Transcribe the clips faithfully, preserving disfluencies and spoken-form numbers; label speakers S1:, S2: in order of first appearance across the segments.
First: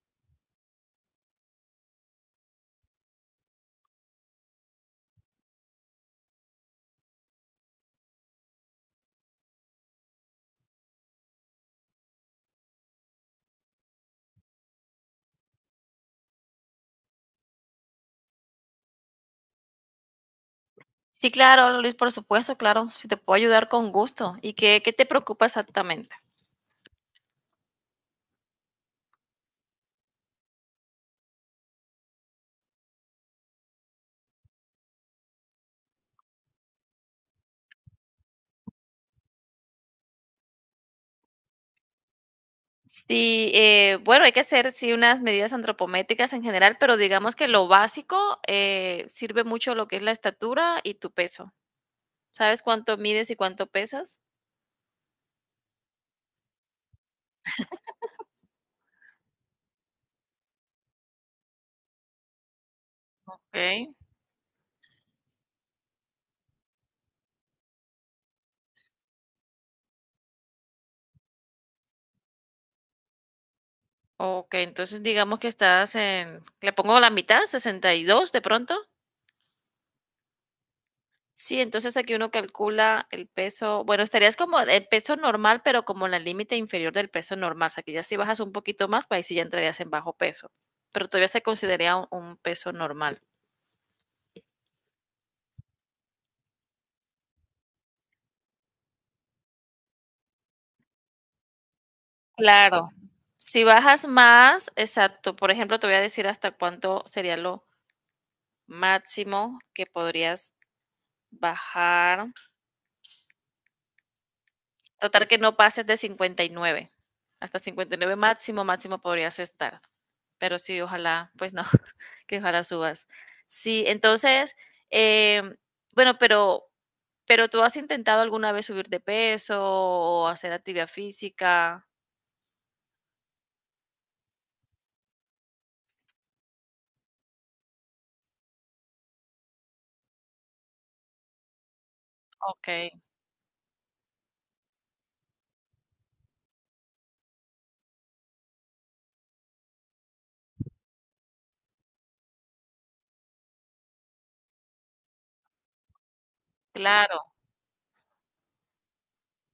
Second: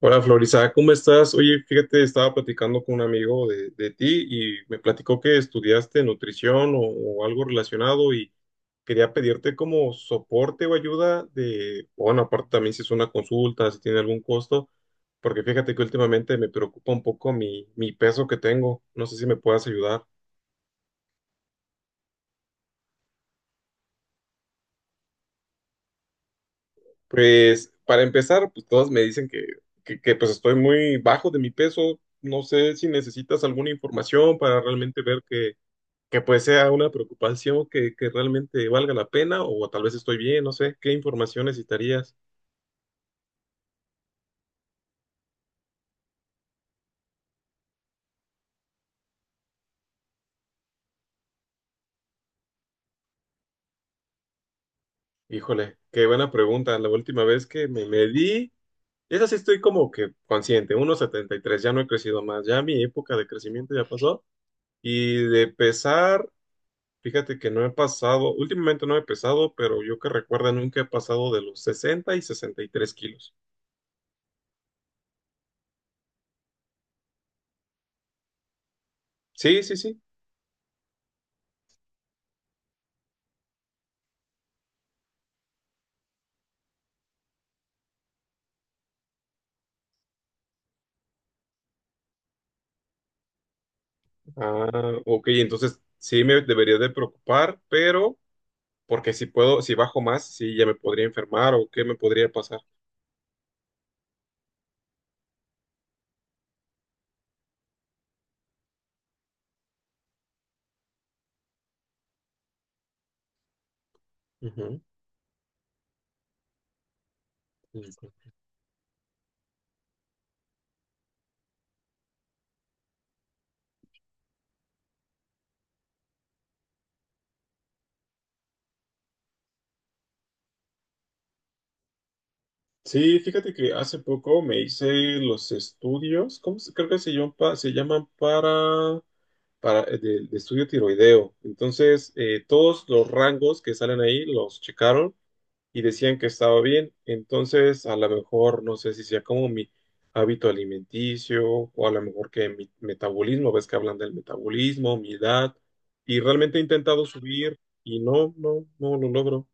S1: Hola Florisa, ¿cómo estás? Oye, fíjate, estaba platicando con un amigo de, de ti y me platicó que estudiaste nutrición o, o algo relacionado y quería pedirte como soporte o ayuda de, bueno, aparte también si es una consulta, si tiene algún costo, porque fíjate que últimamente me preocupa un poco mi, mi peso que tengo, no sé si me puedas ayudar.
S2: Sí, claro, Luis, por supuesto, claro. Si te puedo ayudar con gusto. ¿Y qué, qué te preocupa exactamente?
S1: Pues para empezar, pues todos me dicen que, que, que, pues estoy muy bajo de mi peso, no sé si necesitas alguna información para realmente ver que que pues sea una preocupación que, que realmente valga la pena o tal vez estoy bien, no sé, ¿qué información necesitarías?
S2: Sí, eh, bueno, hay que hacer sí unas medidas antropométricas en general, pero digamos que lo básico eh, sirve mucho lo que es la estatura y tu peso. ¿Sabes cuánto mides y cuánto pesas?
S1: Híjole, qué buena pregunta. La última vez que me medí, esa sí estoy como que consciente, uno coma setenta y tres, ya no he crecido más, ya mi época de
S2: Ok,
S1: crecimiento ya pasó. Y de pesar, fíjate que no he pasado, últimamente no he pesado, pero yo que recuerda nunca he pasado de los sesenta y sesenta y tres kilos.
S2: ok, entonces digamos que estás en, le pongo la mitad, sesenta y dos, de pronto.
S1: Sí, sí, sí.
S2: Sí, entonces aquí uno calcula el peso, bueno, estarías como el peso normal, pero como en el límite inferior del peso normal, o sea, que ya si bajas un poquito más, pues ahí sí ya entrarías en bajo peso, pero todavía se consideraría un, un peso normal.
S1: Ah, ok, entonces sí me debería de preocupar, pero porque si puedo, si bajo más, sí, ya me podría enfermar o qué me podría pasar.
S2: Claro, si bajas más, exacto, por ejemplo, te voy a decir hasta cuánto sería lo máximo que podrías bajar,
S1: Ujú,
S2: tratar que no pases de cincuenta y nueve. Hasta cincuenta y
S1: ujú.
S2: nueve máximo, máximo podrías estar, pero sí, ojalá, pues no. Que ojalá subas. Sí, entonces, em, bueno, pero, pero tú has intentado alguna vez subir de peso o hacer actividad física.
S1: Sí, fíjate que hace poco me hice los estudios, ¿cómo se, creo que se llaman, pa- se llaman para, para eh, de, de estudio tiroideo. Entonces, eh, todos
S2: Okay,
S1: los rangos que salen ahí los checaron y decían que estaba bien, entonces a lo mejor no sé si sea como mi hábito alimenticio o a lo mejor que mi metabolismo, ves que hablan del metabolismo, mi edad, y realmente he intentado
S2: claro.
S1: subir y no, no, no lo logro.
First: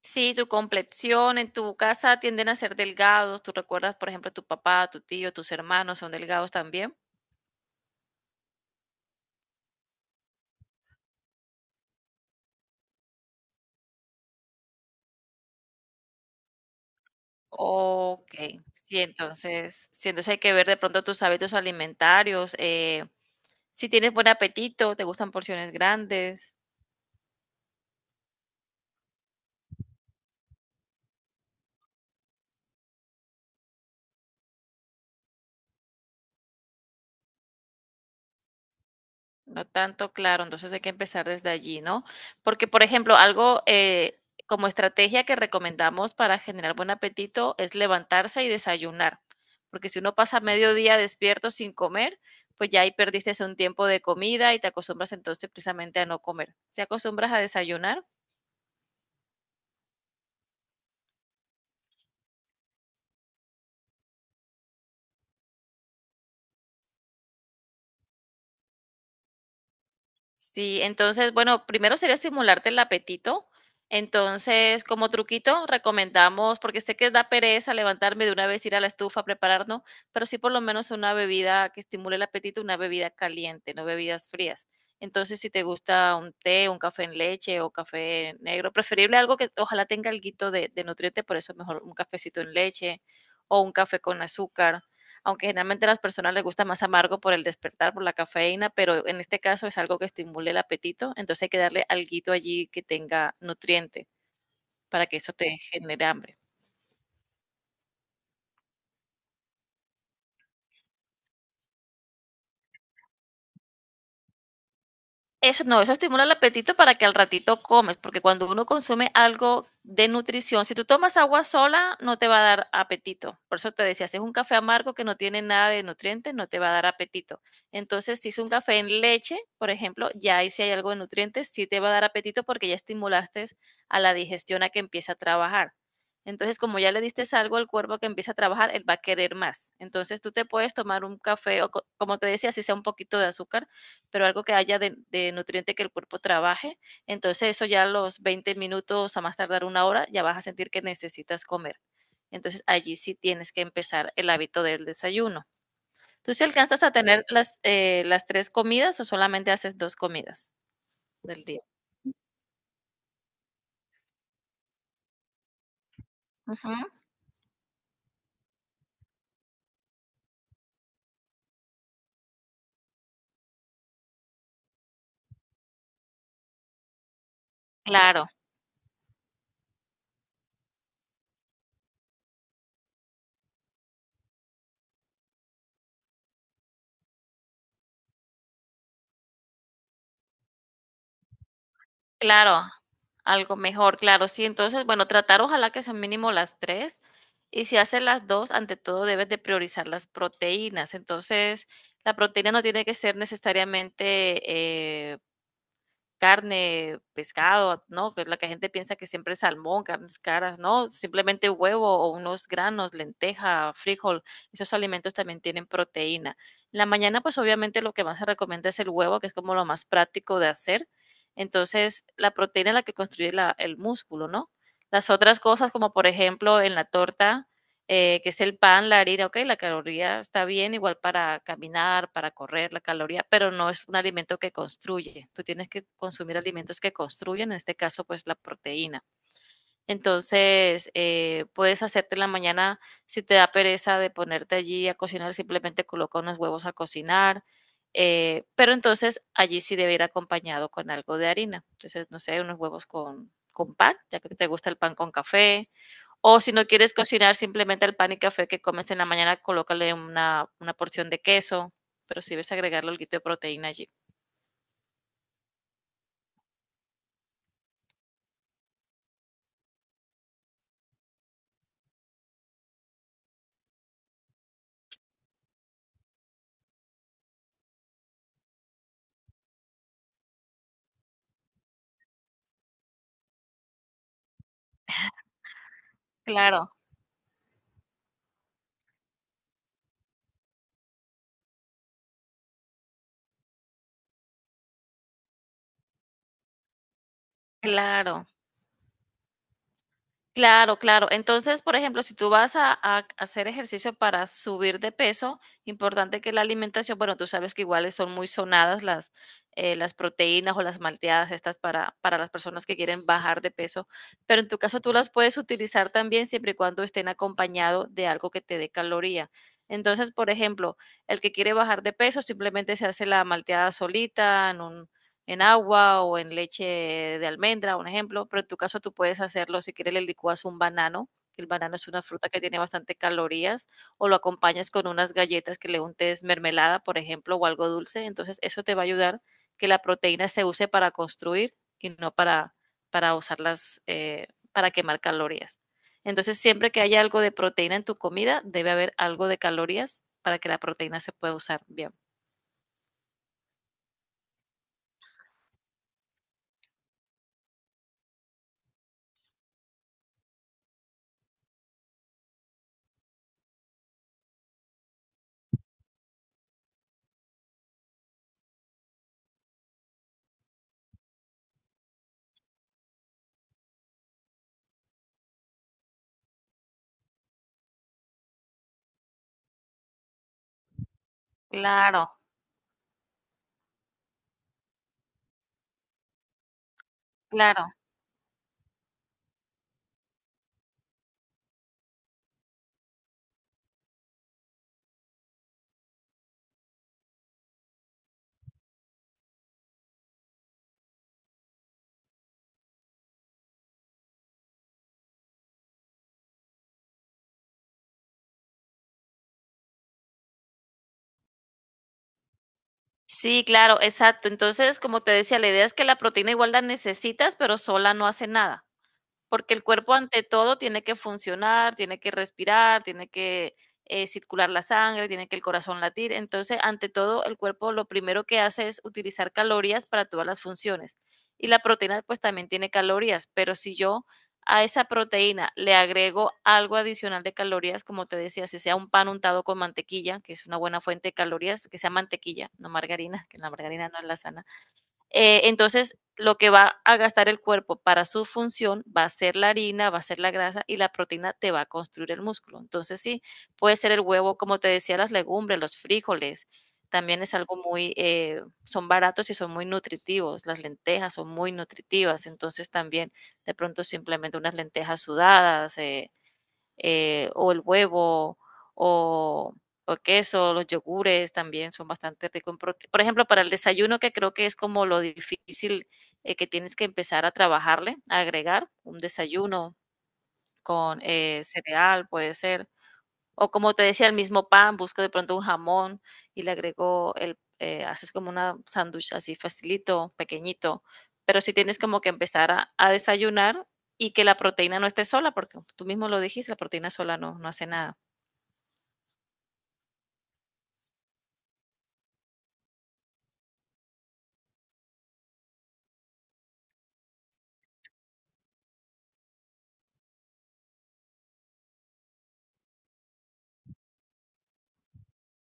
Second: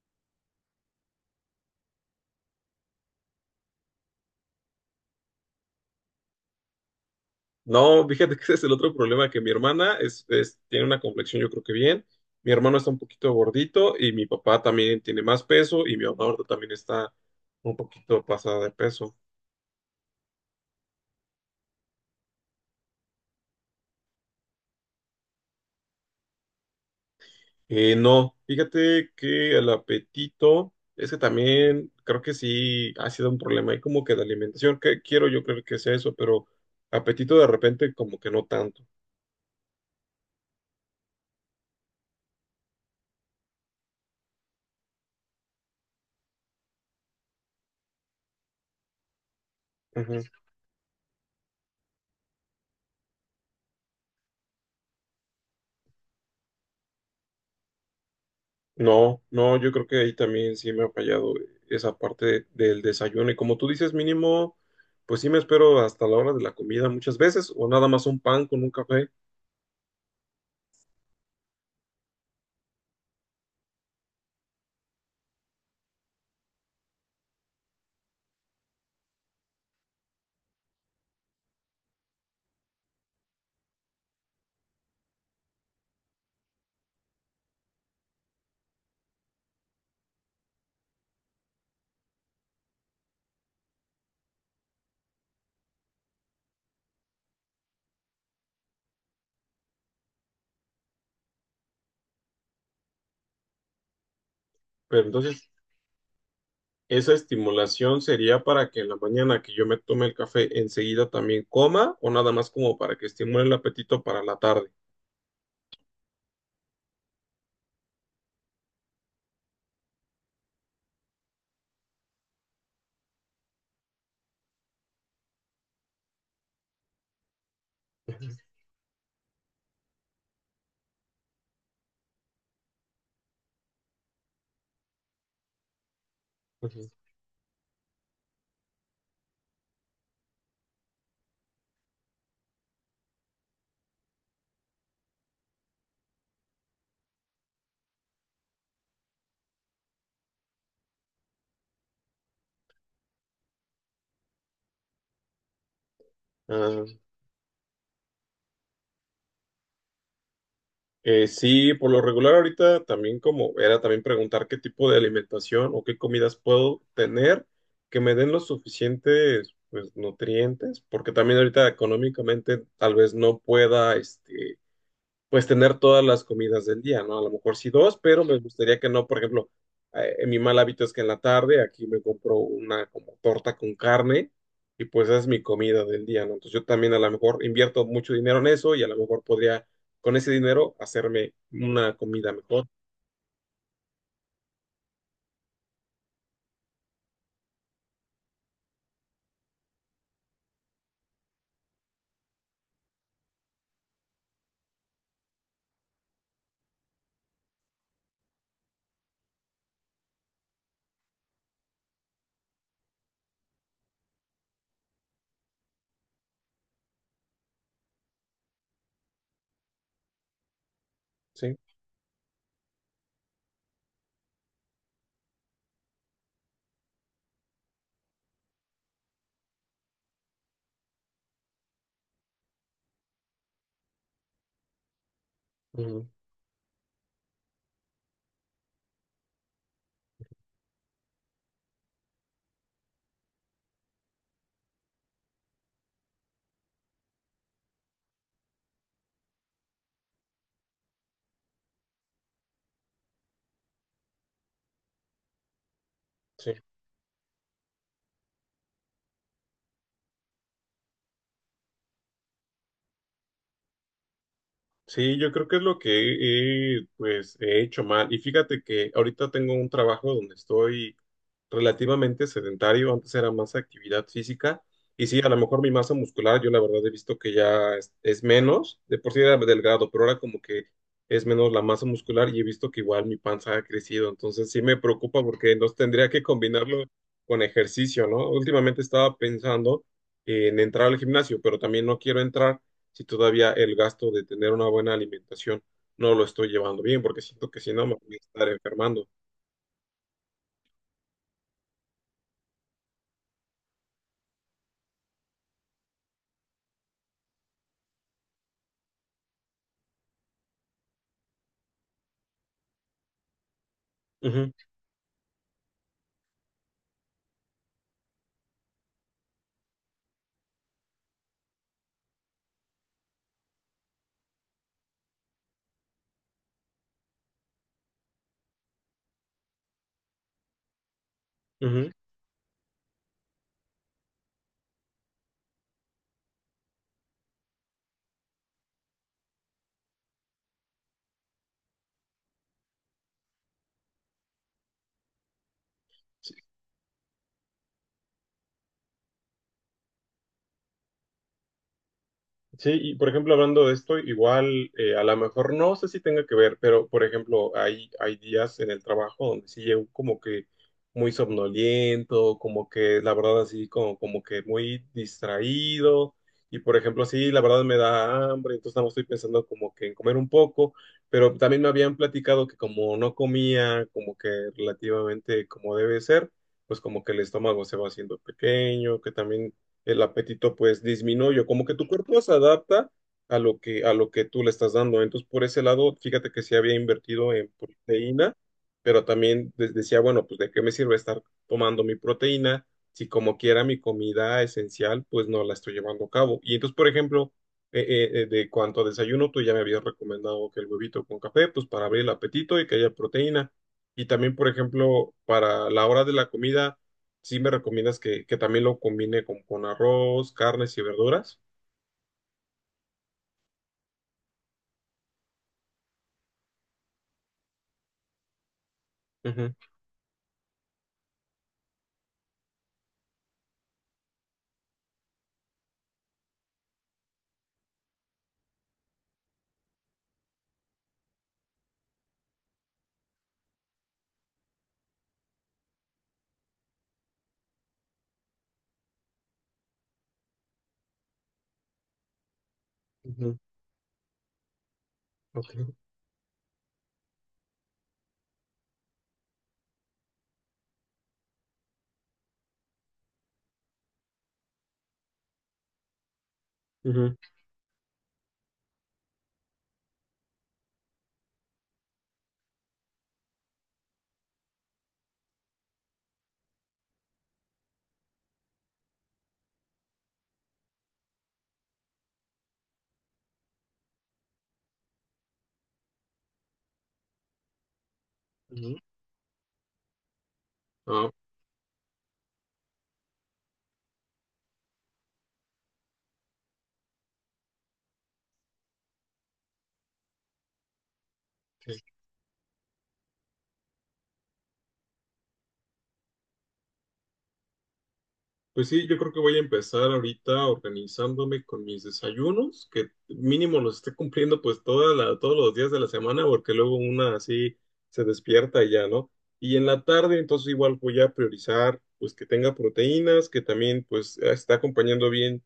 S2: Sí, tu complexión en tu casa tienden a ser delgados. ¿Tú recuerdas, por ejemplo, tu papá, tu tío, tus hermanos son delgados también?
S1: No, fíjate que ese es el otro problema, que mi hermana es, es- tiene una complexión yo creo que bien, mi hermano está un poquito gordito y mi papá también tiene más peso y mi mamá ahorita también está un poquito
S2: Ok,
S1: pasada de
S2: sí,
S1: peso.
S2: entonces, sí, entonces hay que ver de pronto tus hábitos alimentarios. Eh, si tienes buen apetito, te gustan porciones grandes.
S1: Eh, no, fíjate que el apetito es que también creo que sí ha sido un problema ahí como que de alimentación, que quiero yo creo que sea eso, pero apetito de repente como que no tanto.
S2: No tanto, claro, entonces hay que empezar desde allí, ¿no? Porque, por ejemplo, algo eh, como estrategia que recomendamos para generar buen apetito es levantarse y desayunar, porque si uno
S1: Ujú.
S2: pasa mediodía despierto sin comer, pues ya ahí perdiste un tiempo de comida y te acostumbras entonces precisamente a no comer. ¿Se acostumbras a desayunar?
S1: No, no, yo creo que ahí también sí me ha fallado esa parte de- del desayuno y como tú dices mínimo, pues sí me espero hasta la hora de la comida muchas veces o nada más un pan con un café,
S2: Sí, entonces, bueno, primero sería estimularte el apetito. Entonces, como truquito, recomendamos, porque sé que da pereza levantarme de una vez, ir a la estufa a prepararnos, pero sí por lo menos una bebida que estimule el apetito, una bebida caliente, no bebidas frías. Entonces, si te gusta un té, un café en leche o café negro, preferible algo que ojalá tenga alguito de, de nutriente, por eso mejor un cafecito en leche o un café con azúcar, aunque generalmente a las personas les gusta más amargo por el despertar, por la cafeína, pero en este caso es algo que estimule el apetito, entonces hay que darle alguito allí que tenga nutriente
S1: pero
S2: para que eso
S1: entonces
S2: te genere hambre.
S1: esa estimulación sería para que en la mañana que yo me tome el café enseguida también coma o nada más como para que estimule el apetito para la tarde.
S2: Eso no, eso estimula el apetito para que al ratito comes, porque cuando uno consume algo de nutrición, si tú tomas agua sola, no te va a dar apetito. Por eso te decía, si es un café amargo que no tiene nada de nutrientes, no te va a dar apetito. Entonces, si es un café en leche, por ejemplo, ya ahí si hay algo de nutrientes, sí te va a dar apetito porque ya estimulaste a la digestión a que empiece a trabajar. Entonces, como
S1: Ujú.
S2: ya le diste algo al cuerpo que empieza a trabajar, él va a querer más. Entonces, tú te puedes tomar un café o, co- como te decía, si sea un poquito de azúcar, pero algo que haya de, de, nutriente que el cuerpo trabaje. Entonces eso ya a los veinte minutos, a más tardar una hora, ya vas a sentir que necesitas comer. Entonces allí sí tienes que empezar el hábito del desayuno. ¿Tú si sí alcanzas a
S1: Ah,
S2: tener las, eh, las tres comidas o solamente haces dos comidas
S1: eh,
S2: del día?
S1: sí, por lo regular ahorita también como era también preguntar qué tipo de alimentación o qué comidas
S2: Ujú.
S1: puedo tener que me den los suficientes, pues, nutrientes, porque también ahorita económicamente tal vez no pueda este, pues tener todas las comidas del día, ¿no? A lo mejor sí dos, pero
S2: Claro.
S1: me gustaría que no, por ejemplo, eh, mi mal hábito es que en la tarde aquí me compro una como torta con carne y pues esa es mi comida del día, ¿no? Entonces yo también a lo mejor invierto mucho dinero en eso y a lo mejor podría con ese dinero hacerme una comida
S2: Claro,
S1: mejor,
S2: algo mejor, claro, sí. Entonces, bueno, tratar ojalá que sean mínimo las tres, y si haces las dos, ante todo debes de priorizar las proteínas. Entonces, la proteína no tiene que ser necesariamente, eh, carne, pescado, ¿no? Que es la que la gente piensa que siempre es salmón, carnes caras, ¿no? Simplemente huevo o unos granos, lenteja, frijol, esos alimentos también tienen proteína. En la mañana, pues obviamente lo que más se recomienda es el huevo, que es como lo más práctico de hacer.
S1: ¿sí?
S2: Entonces, la proteína es la que construye la- el músculo, ¿no? Las otras cosas, como por ejemplo en la torta, eh, que es el pan, la harina, ok, la caloría está bien, igual para caminar, para correr, la caloría, pero no es un alimento que construye. Tú tienes que
S1: Ujú,
S2: consumir alimentos que construyen, en este caso, pues la proteína. Entonces, eh, puedes hacerte en la mañana, si te da pereza de ponerte allí a cocinar, simplemente coloca unos huevos a cocinar, eh, pero entonces allí sí debe ir acompañado con algo de harina. Entonces, no sé, unos huevos con, con pan, ya que te gusta el pan con café, o
S1: sí.
S2: si no quieres cocinar, simplemente el pan y café que comes en la mañana, colócale una, una porción de queso, pero si sí debes agregarle algo de proteína allí.
S1: Sí, yo creo que es lo que he, pues, he hecho mal. Y fíjate que ahorita tengo un trabajo donde estoy relativamente sedentario. Antes era más actividad física. Y sí, a lo mejor mi masa muscular, yo la verdad he visto que ya es, es menos. De por sí era delgado, pero ahora como que es menos la masa muscular y he visto que igual mi panza ha crecido. Entonces sí me preocupa porque no tendría que
S2: Claro,
S1: combinarlo con ejercicio, ¿no? Últimamente estaba pensando en entrar al gimnasio, pero también no quiero entrar si todavía el gasto de tener una buena alimentación no lo estoy llevando bien, porque siento que si no me voy a
S2: claro.
S1: estar enfermando.
S2: Claro, claro. Entonces, por ejemplo, si tú vas a, a hacer ejercicio para subir de peso, importante que la alimentación, bueno, tú sabes que iguales son muy sonadas las, eh, las proteínas o las malteadas estas para, para, las personas que quieren bajar de peso, pero en
S1: Ujú,
S2: tu caso tú las puedes utilizar también siempre y cuando estén acompañado de algo que te dé caloría. Entonces, por ejemplo, el que quiere bajar de peso simplemente se hace la malteada solita en un en agua o en leche de almendra, un ejemplo, pero en tu caso tú puedes hacerlo, si quieres le licuas un banano, que el banano es
S1: ujú.
S2: una fruta que tiene bastante calorías, o lo acompañas con unas galletas que le untes mermelada, por ejemplo, o algo dulce, entonces eso te va a ayudar que la proteína se use para construir y no para, para usarlas, eh, para quemar calorías. Entonces, siempre que haya algo de proteína en tu comida, debe haber algo de calorías para que la proteína se pueda usar bien.
S1: Sí, y por ejemplo, hablando de esto, igual eh, a lo mejor no sé si tenga que ver, pero por ejemplo, hay, hay días en el trabajo donde sí llego como que muy somnoliento, como que la verdad así como, como que muy distraído, y por ejemplo, sí, la verdad me da hambre, entonces nada más estoy pensando como que en comer un poco, pero también me habían platicado que como no comía, como que relativamente como debe ser, pues como que el estómago se va haciendo pequeño, que también el apetito pues disminuye, como que tu
S2: Claro,
S1: cuerpo se adapta a lo que, a lo que tú le estás dando. Entonces, por ese lado, fíjate que sí había invertido en
S2: claro.
S1: proteína, pero también de- decía, bueno, pues de qué me sirve estar tomando mi proteína si como quiera mi comida esencial, pues no la estoy llevando a cabo. Y entonces, por ejemplo, eh, eh, eh, de cuanto a desayuno, tú ya me habías recomendado que el huevito con café, pues para abrir el apetito y que haya proteína. Y también, por ejemplo, para la hora de la comida, sí me recomiendas que, que también lo combine con, con arroz, carnes y verduras.
S2: Sí, claro, exacto. Entonces, como te decía, la idea es que la proteína igual la necesitas, pero sola no hace nada. Porque
S1: Ujú,
S2: el cuerpo ante todo tiene que funcionar, tiene que respirar, tiene que eh, circular la sangre, tiene que el corazón latir. Entonces, ante todo, el cuerpo lo primero que hace es utilizar calorías para todas las funciones. Y la proteína pues también tiene calorías, pero si yo a esa proteína le agrego algo adicional de calorías, como te decía, si sea un pan untado con mantequilla, que es una buena fuente de calorías, que sea mantequilla, no margarina,
S1: ujú,
S2: que la margarina no es la sana. Eh,
S1: ok,
S2: entonces, lo que va a gastar el cuerpo para su función va a ser la harina, va a ser la grasa y la proteína te va a construir el músculo. Entonces, sí, puede ser el huevo, como te decía, las legumbres, los frijoles,
S1: ujú,
S2: también es algo muy, eh, son baratos y son muy nutritivos. Las lentejas son muy nutritivas, entonces también de pronto simplemente unas lentejas sudadas, eh, eh, o el huevo, o, o queso, los yogures también son bastante ricos en proteína. Por ejemplo, para el desayuno, que creo que es como lo difícil, eh, que tienes que empezar a trabajarle, a agregar
S1: ujú.
S2: un desayuno con
S1: Ah,
S2: eh, cereal, puede ser, o como te decía, el mismo pan, busco de pronto un jamón y le agrego el, eh, haces como una sándwich así facilito, pequeñito. Pero sí tienes
S1: ok.
S2: como que empezar a, a desayunar y que la proteína no esté sola, porque tú mismo lo dijiste, la proteína sola no, no hace nada.
S1: Pues sí, yo creo que voy a empezar ahorita organizándome con mis desayunos, que mínimo los esté cumpliendo pues toda la, todos los días de la semana, porque luego una así se despierta y ya, ¿no? Y en la tarde entonces igual voy a priorizar pues que tenga proteínas, que también pues está acompañando bien,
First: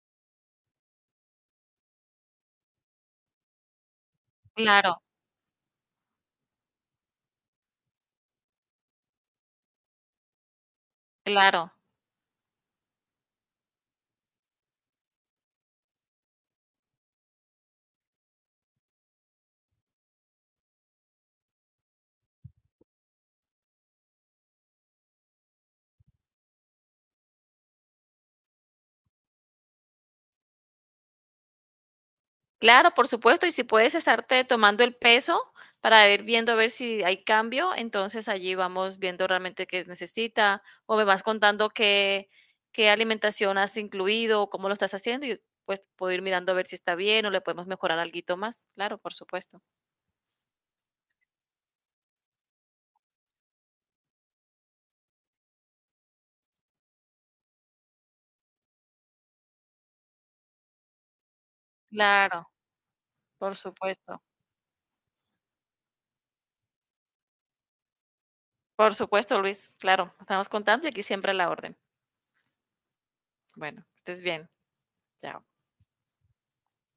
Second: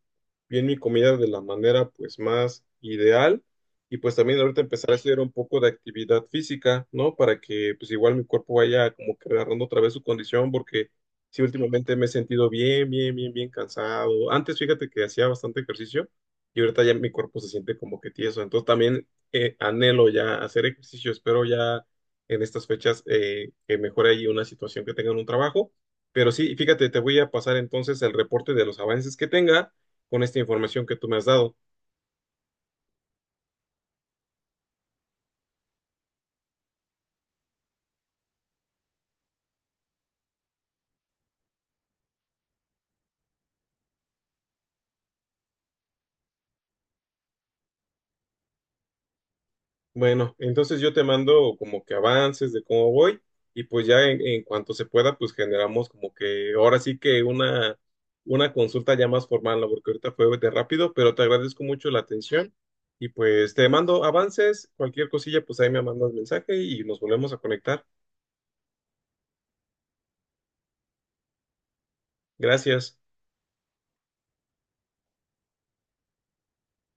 S1: bien mi comida de la manera pues más ideal. Y pues también ahorita empezar a
S2: Claro,
S1: hacer un poco de actividad física, ¿no? Para que pues igual mi cuerpo vaya como que agarrando otra vez su condición, porque... Sí,
S2: claro.
S1: últimamente me he sentido bien, bien, bien, bien cansado. Antes, fíjate que hacía bastante ejercicio y ahorita ya mi cuerpo se siente como que tieso. Entonces también eh, anhelo ya hacer ejercicio. Espero ya en estas fechas eh, que mejore ahí una situación que tenga en un trabajo. Pero sí, fíjate, te voy a pasar entonces el reporte de los avances que tenga con esta información que tú me has dado.
S2: Claro, por supuesto, y si puedes estarte tomando el peso para ir viendo a ver si hay cambio, entonces allí vamos viendo realmente qué necesita o me vas contando qué, qué alimentación has incluido o cómo lo estás haciendo y pues puedo ir mirando a ver si está bien o le podemos mejorar alguito más. Claro, por supuesto.
S1: Bueno, entonces yo te mando como que avances de cómo voy y pues ya en, en cuanto se pueda, pues generamos como que ahora sí que una, una consulta ya más formal, ¿no? Porque ahorita fue de rápido, pero te agradezco mucho la
S2: Claro,
S1: atención y pues
S2: por
S1: te mando
S2: supuesto.
S1: avances, cualquier cosilla, pues ahí me mandas mensaje y nos volvemos a conectar.
S2: Por supuesto, Luis. Claro, estamos contando y aquí siempre a la orden.
S1: Gracias.
S2: Bueno, que estés bien. Chao.